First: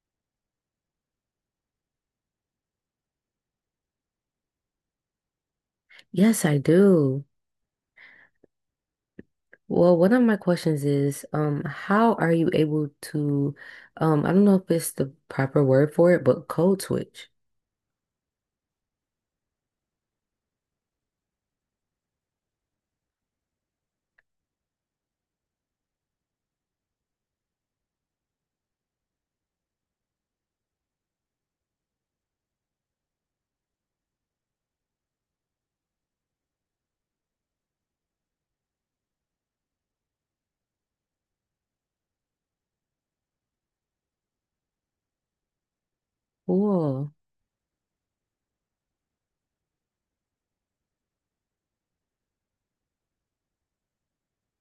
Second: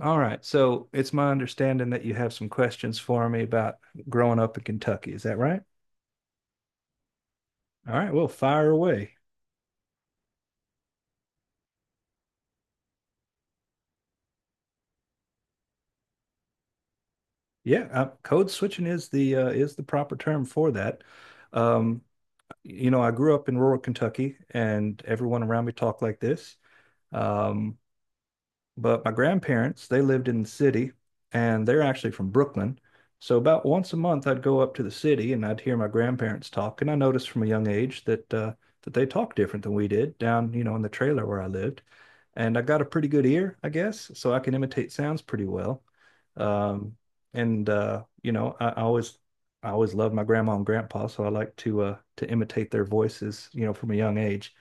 All right. So it's my understanding that you have some questions for me about growing up in Kentucky. Is that right? Yes, I do. All right. Well, fire away. Well, one of my questions is, how are you able to, I don't know if it's the proper word for it, but code switch. Yeah, code switching is the proper term for that. Um, you know, I grew up in rural Kentucky, and everyone around me talked like this. Um, But my grandparents, they lived in the city and they're actually from Brooklyn. So about once a month, I'd go up to the city and I'd hear my grandparents talk. And I noticed from a young age that that they talked different than we did down, you know, in the trailer where I lived. And I got a pretty good ear, I guess, so I can imitate sounds pretty well. Um, Cool. and you know, I always loved my grandma and grandpa, so I like to imitate their voices, you know, from a young age.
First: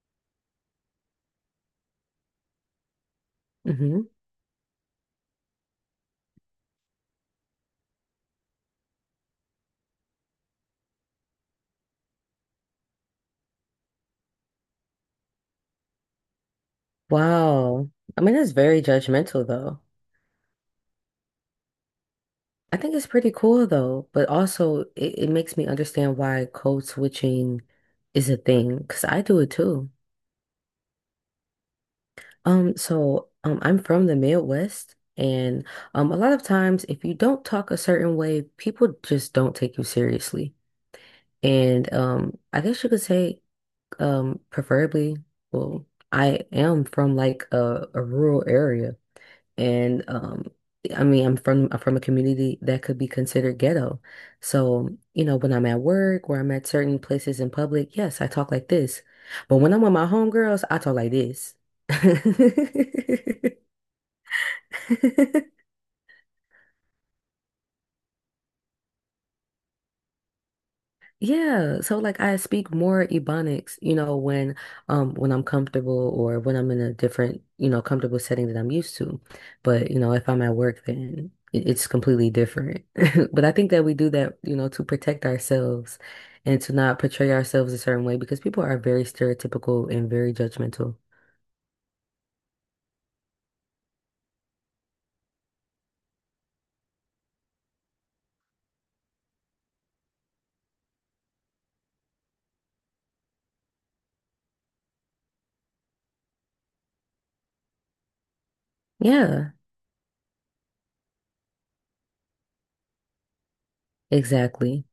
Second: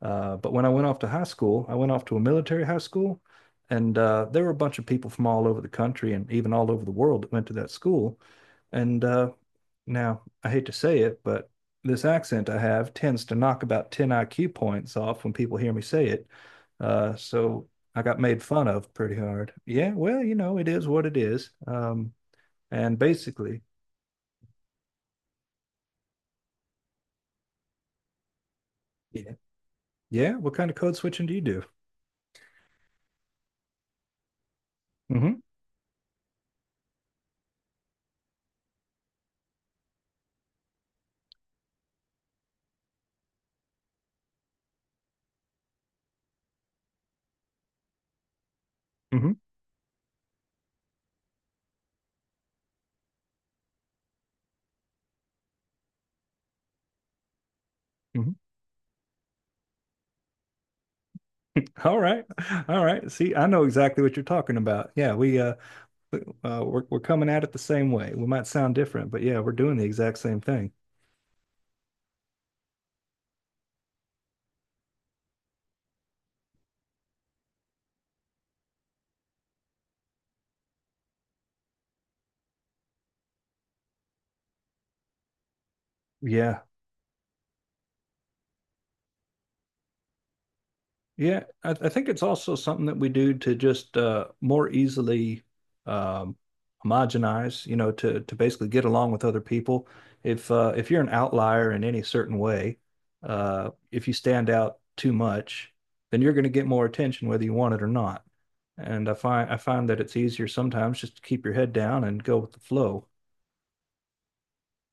But when I went off to high school, I went off to a military high school, and Hmm. uh, there were a bunch of people from all over the country and even all over the world that went to that school. And Now I hate to say it, but this accent I have tends to knock about 10 IQ points off when people hear me say it. So Wow. I got I mean, made that's fun very of pretty judgmental hard. though. Yeah, well, you know, it is what it is. I think And it's pretty basically, cool though, but also it makes me understand why code switching is a thing, because I yeah, do it too. yeah. What kind of code switching do you do? So, I'm from the Midwest hmm and, a lot of times if you don't talk a certain way, people just don't take you seriously. And I guess you could say, preferably, well, I am from like a rural area, hmm and I mean, I'm from a community that could be considered ghetto. So, you know, when I'm at work or I'm at certain places in public, yes, I hmm talk like this. But when I'm with my homegirls, I talk like this. All right. All right. See, I know exactly what you're talking about. Yeah, we uh, we- uh we're we're coming at it the same way. We might sound different, but yeah, we're doing the exact same thing. Yeah, so like I speak more Ebonics, you know, when I'm comfortable or when I'm in a different, you know, comfortable setting that I'm used to. But, you know, if I'm at work then it's completely different. But I think that we do that, you know, to protect ourselves and Yeah. to not portray ourselves a certain way because people are very stereotypical and very judgmental. Yeah, I think it's also something that we do to just more easily um, homogenize, you know, to basically get along with other people. If you're an outlier in any certain way, if you stand out too much, then you're going to get more attention whether you want it or not. And I find Yeah, I find that it's easier sometimes just to keep your head down and go with the flow. exactly.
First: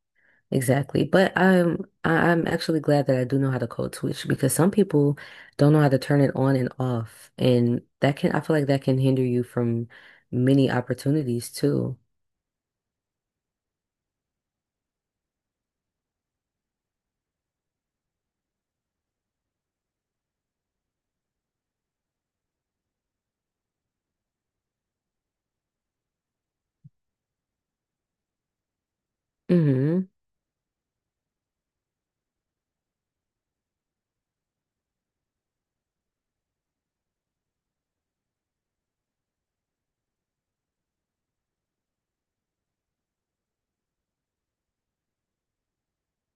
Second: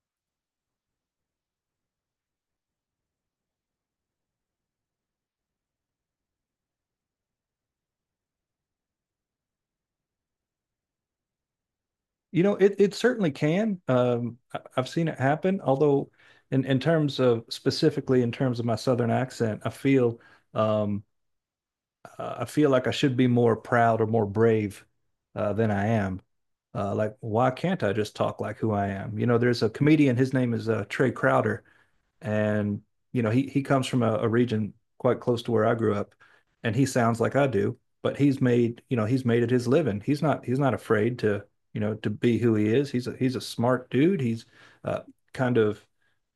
Exactly. But I'm actually glad that I do know how to code switch because some people don't know how to turn it on and off. And that can I feel like that can hinder you from many opportunities too. You know, it certainly can. I've seen it happen. Although, in terms of specifically in terms of my Southern accent, um, I feel like I should be more proud or more brave than I am. Like, why can't I just talk like who I am? You know, there's a Hmm. comedian. His name is Trey Crowder, and you know he comes from a region quite close to where I grew up, and he sounds like I do, but he's made it his living. He's not afraid to you know to be who he is. He's a smart dude. He's uh, Kind of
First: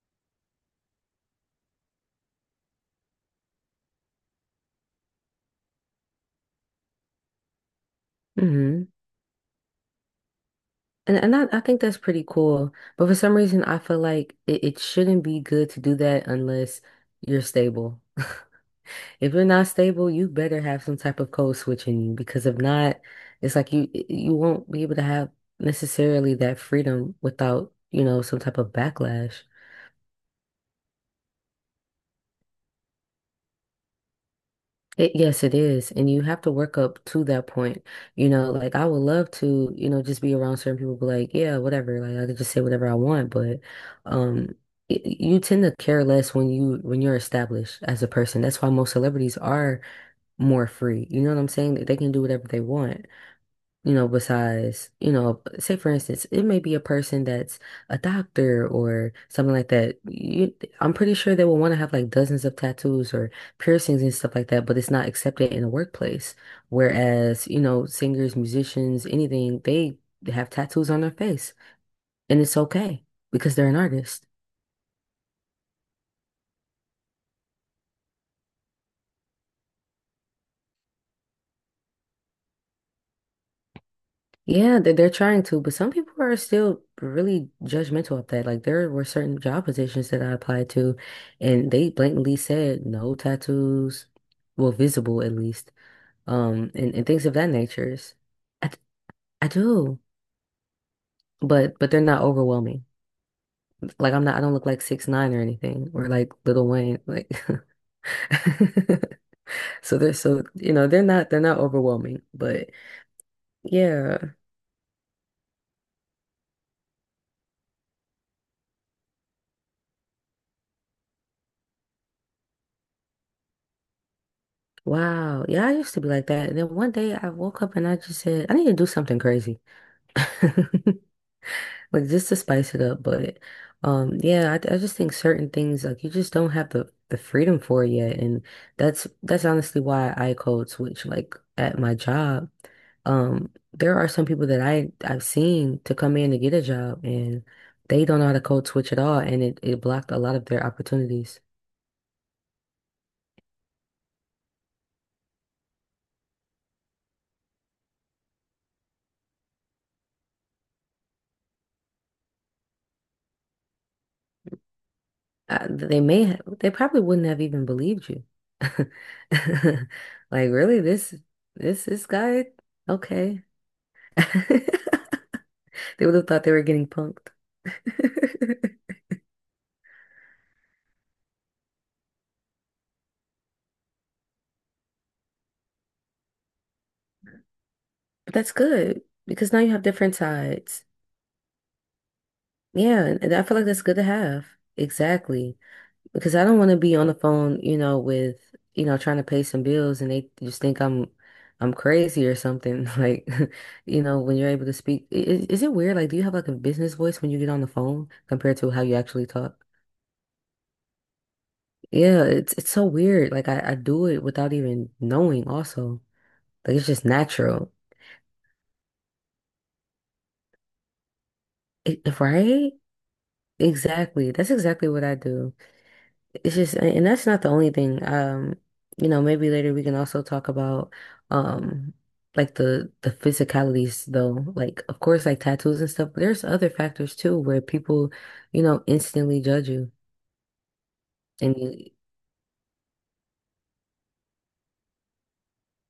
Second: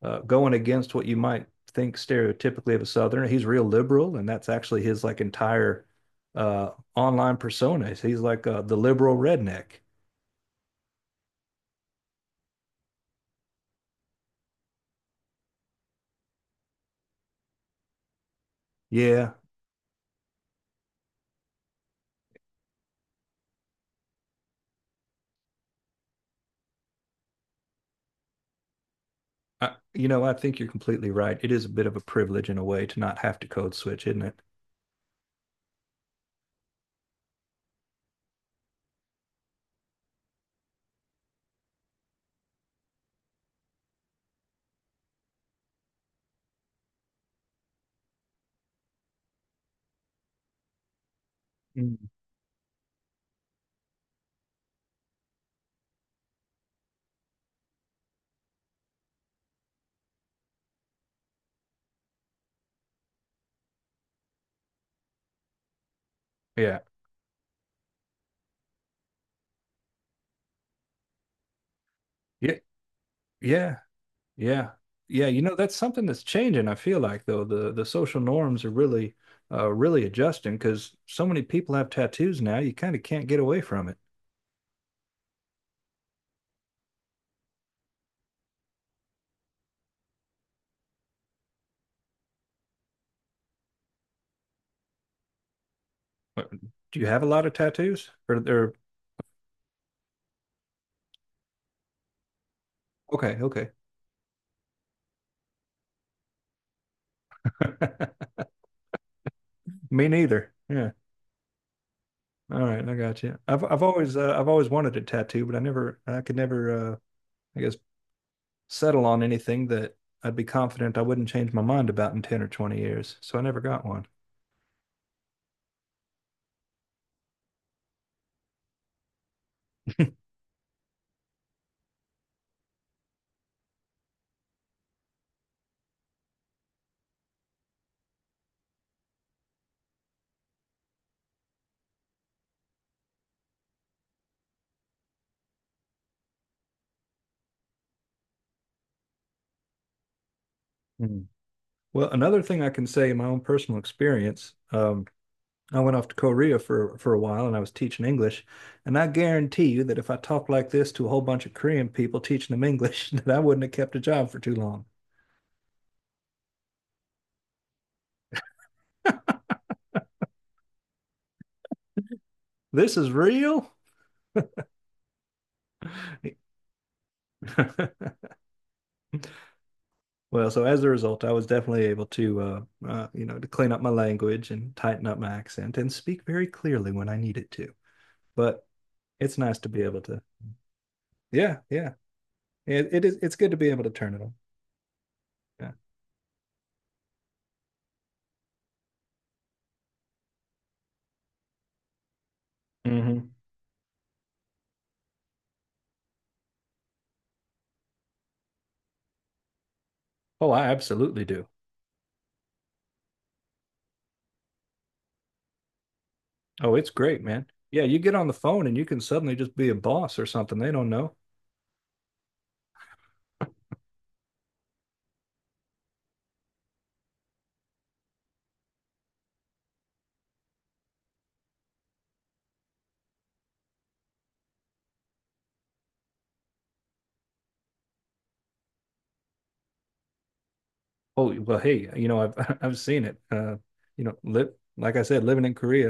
going against what you might think stereotypically of a southerner. He's real liberal, and that's actually his like entire online persona. He's like the Hmm. liberal redneck. And I think that's pretty cool. But for some reason I feel like it shouldn't be good to do that unless you're stable. Yeah, If you're not stable, you better have some type of code switch in you because if not, it's like you won't be able to have necessarily that freedom without, you know, some type of backlash. You know I think you're completely right. It is a bit of a privilege in a way to not have to code switch, isn't it? It, yes, it is. And you have to work up to that point. You know, like I would love to, you know, just be around certain people, be like, yeah, whatever. Like I could just say whatever I want, but um you tend to care less when you're established as a person. That's why most celebrities are more free. You know what I'm saying? They Mm. can do whatever they want. You know, besides, you know, say for instance, it may be a person that's a doctor or something like that. I'm pretty sure they will want to have like dozens of tattoos or piercings and stuff like that, but it's not accepted in the workplace. Yeah. Whereas, you know, singers, musicians, anything, they have tattoos on their face and Yeah. it's okay because they're an Yeah. artist. Yeah. Yeah. You know, that's something that's changing, I feel like though. The social norms are really really adjusting because so many people have tattoos now, you kind of can't get away from it. Yeah, they're trying to, but some people are still really judgmental of that. Like there were certain job positions that I applied to, and they blatantly said no tattoos, well, visible at least, What- and, Do you and have things a of lot that of nature. tattoos? Or I they're d- I do, but they're not overwhelming. okay, okay. Like I don't look like six nine or anything, or like Little Wayne, like. So Me they're so neither. you know Yeah. they're not overwhelming, All but right, I got you. Yeah. I've always wanted a tattoo, but I could never I guess settle on anything that I'd be confident I wouldn't change my mind about in 10 or 20 years. So I never got one. Wow. Yeah, I used to be like that. And then one day I woke up and I just said, I need to do something crazy. Like just to spice it up. But yeah, I just think certain things like you just don't have the freedom for it yet. And that's honestly why I code switch like at my job. There are some people that I've seen to come in to get a job and they don't know how to code switch at all and it blocked a lot of their opportunities. Well, another thing I can say in my own personal experience, I went off to Korea for a while and I was teaching English, and I guarantee you that if I talked like this to a whole bunch of Korean people teaching them English, that I wouldn't have kept a job for too long. They may have, they probably wouldn't have even believed you. Like, really, this this guy? This is Okay. real. They would have thought they were getting punked. Well, so as a result, I was definitely able to, you know, to clean up my language and tighten up my accent and speak very clearly when I needed to. But that's But good it's because nice now to you have be able different to, sides. yeah, yeah, it Yeah, is. and It's I good to feel like be that's able to good to turn it on. have. Exactly. Yeah. Because I don't want to be on the phone, you know, with, you know, trying to pay some bills and they just think I'm crazy or something. Like, Hmm. you know, when you're able to speak, is it weird? Like, do you have like a business voice when you get on the phone compared to how you actually talk? Oh, I absolutely do. Yeah, it's so weird. Like I do it without even knowing also. Oh, Like it's it's just great, man. natural. Yeah, you get on the phone and you can suddenly just be a boss or something. They don't know. Right? Exactly. That's exactly what I do. And that's not the only thing. You know, maybe later we can also talk about um like the physicalities though. Like of course like tattoos and stuff, but there's other factors too where people, you know, instantly judge you. Oh, And well, you hey, you know, I've I've seen it. You know, li Like I said, living in Korea,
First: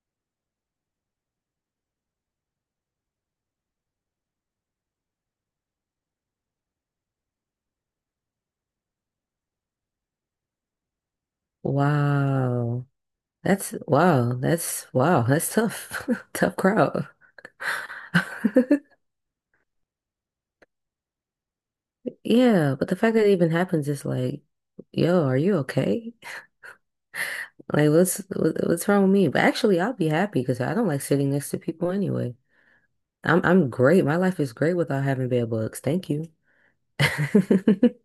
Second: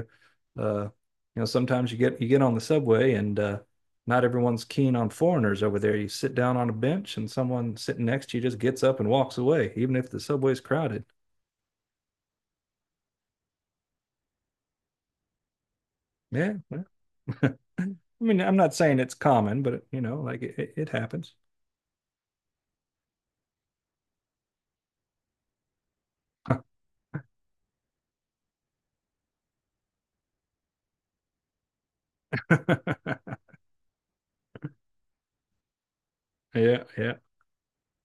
you know, sometimes you get on the subway and not everyone's keen on foreigners over there. You sit down on a bench and someone sitting next to you just gets up and walks away, even if the subway's crowded. Wow. That's wow, that's wow, that's tough. Yeah, Tough yeah. crowd. I mean, I'm not saying it's common, but you know, like it happens. Yeah, but the fact that it even happens is like, yo, are you okay? Like what's wrong with me? But actually I'll be happy because I don't like sitting next to people anyway. Yeah, I'm great. My life is great without having bed bugs. Thank you. yeah,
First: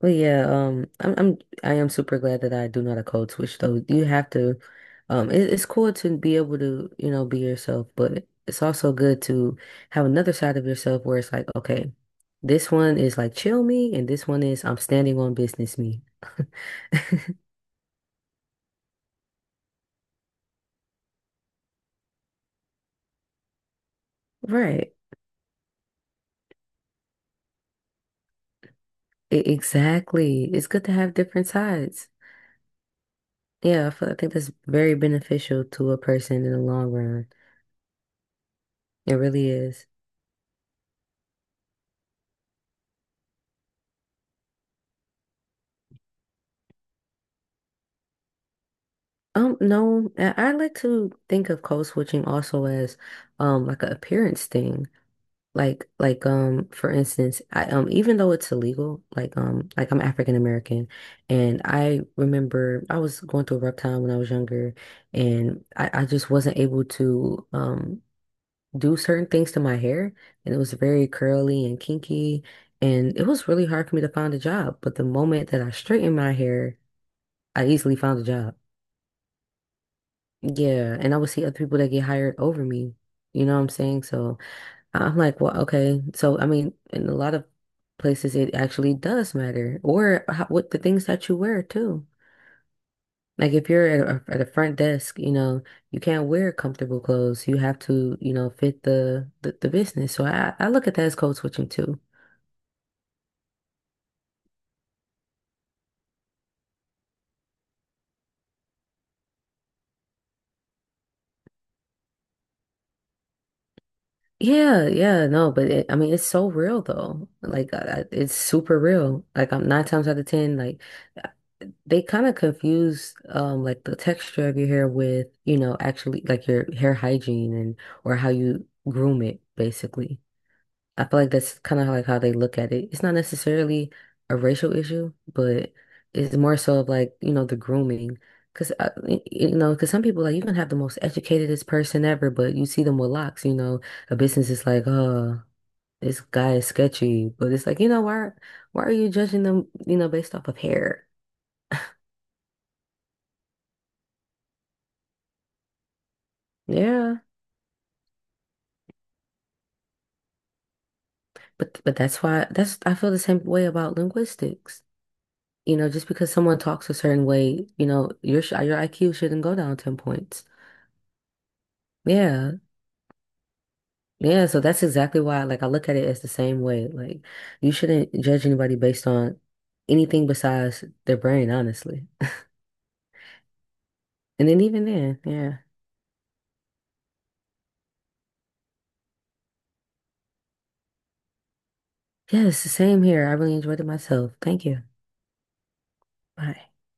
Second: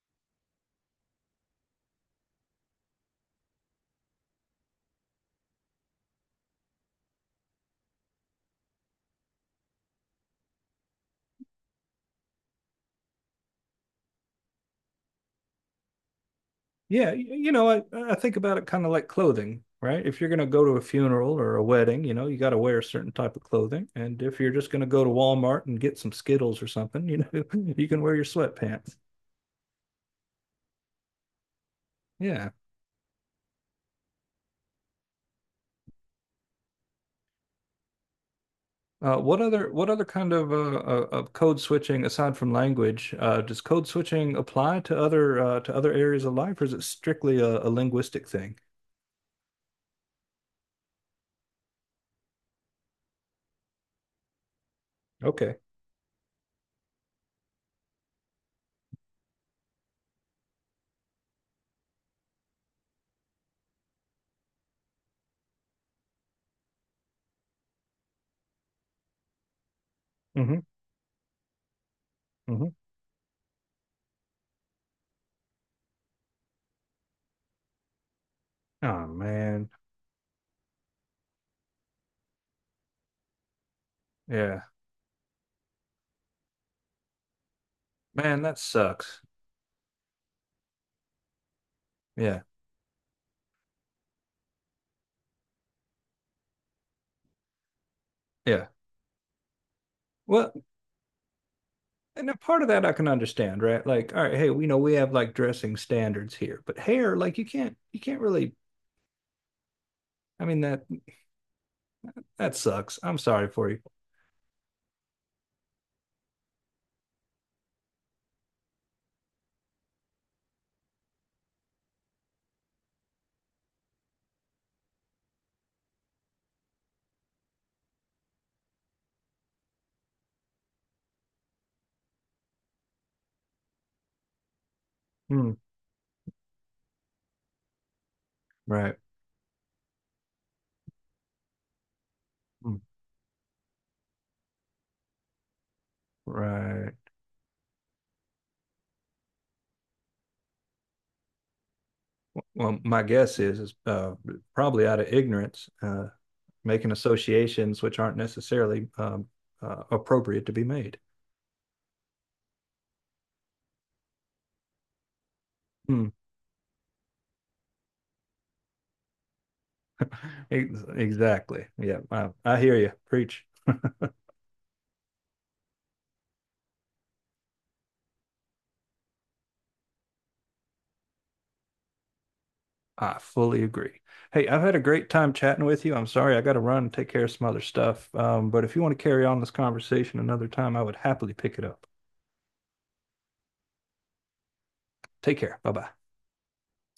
But yeah, I am super glad that I do not a code switch though. You have to, it's cool to be able to, you know, be yourself, but it's also good to have another side of yourself where it's like, okay, this one is like chill me, and this one is I'm standing on business me. yeah. You know, I think about it kind of like clothing, right? If you're going to go to a funeral or a wedding, you know, you got to wear a certain type of clothing. And if you're just going to Right. go to Walmart and get some Skittles or something, you know, you can wear your sweatpants. Exactly. It's good to have different sides. Yeah. Yeah, I feel, I think that's very beneficial to a person in the long run. It Uh, what really other is. what other kind of code switching aside from language does code switching apply to other areas of life, or is it strictly a linguistic thing? No, I like to think of code switching also as like an appearance thing. Okay. For instance, I even though it's illegal, I'm African American and I remember I was going through a rough time when I was younger and I just wasn't able to do certain things to my hair and Mm-hmm. it was very curly and kinky Mm-hmm. and it was really hard for me to find a job. But the moment that I straightened my hair, I easily found a job. Oh man. Yeah, and I would see other people that get hired over me. You know what I'm saying? So Yeah. I'm like, well, okay. So I mean, in a lot of places, Man, it that actually sucks. does matter, or what the things that you wear too. Yeah. Like if you're at a front desk, you know, you can't wear comfortable clothes. You have to, you know, Yeah. fit the business. So Well, I look at that as code switching too. and a part of that I can understand, right? Like, all right, hey, we know we have like dressing standards here, but hair, like you can't really I mean that that sucks. I'm sorry for you. Yeah, yeah, no, but I mean, it's so real though. Like, it's super real. Like, I'm nine times out of ten, like. They kind of confuse like the texture of your hair with, you know, actually like your hair hygiene and or how you groom it, basically. I feel like that's kind of like how they look at it. It's not necessarily a racial issue, Hmm. but it's more so of like, you know, the grooming. Because, Right. because, some people, like, you can have the most educatedest person ever, but you Hmm. see them with locks, you know, a business is like, oh, this guy is Right. sketchy. But it's like, you know, why are you judging them, you know, based off of hair? Well, my guess is probably out of ignorance, making Yeah. associations which aren't necessarily appropriate to be made. But that's I feel the same way about linguistics. You know, Hmm. just because someone talks a certain way, you know, your IQ shouldn't go down 10 points. Ex- Exactly. Yeah. Yeah. I hear you. Preach. Yeah, so that's exactly why like I look at it as the same way. Like you shouldn't judge anybody based on anything besides their brain, honestly. I fully agree. Hey, And I've then had a even great then, time yeah. chatting with you. I'm sorry I got to run and take care of some other stuff. But if you want to carry on this conversation another time, I would happily pick it up. Yes, same here. I really enjoyed it myself. Thank you. Take care. Bye bye. Bye.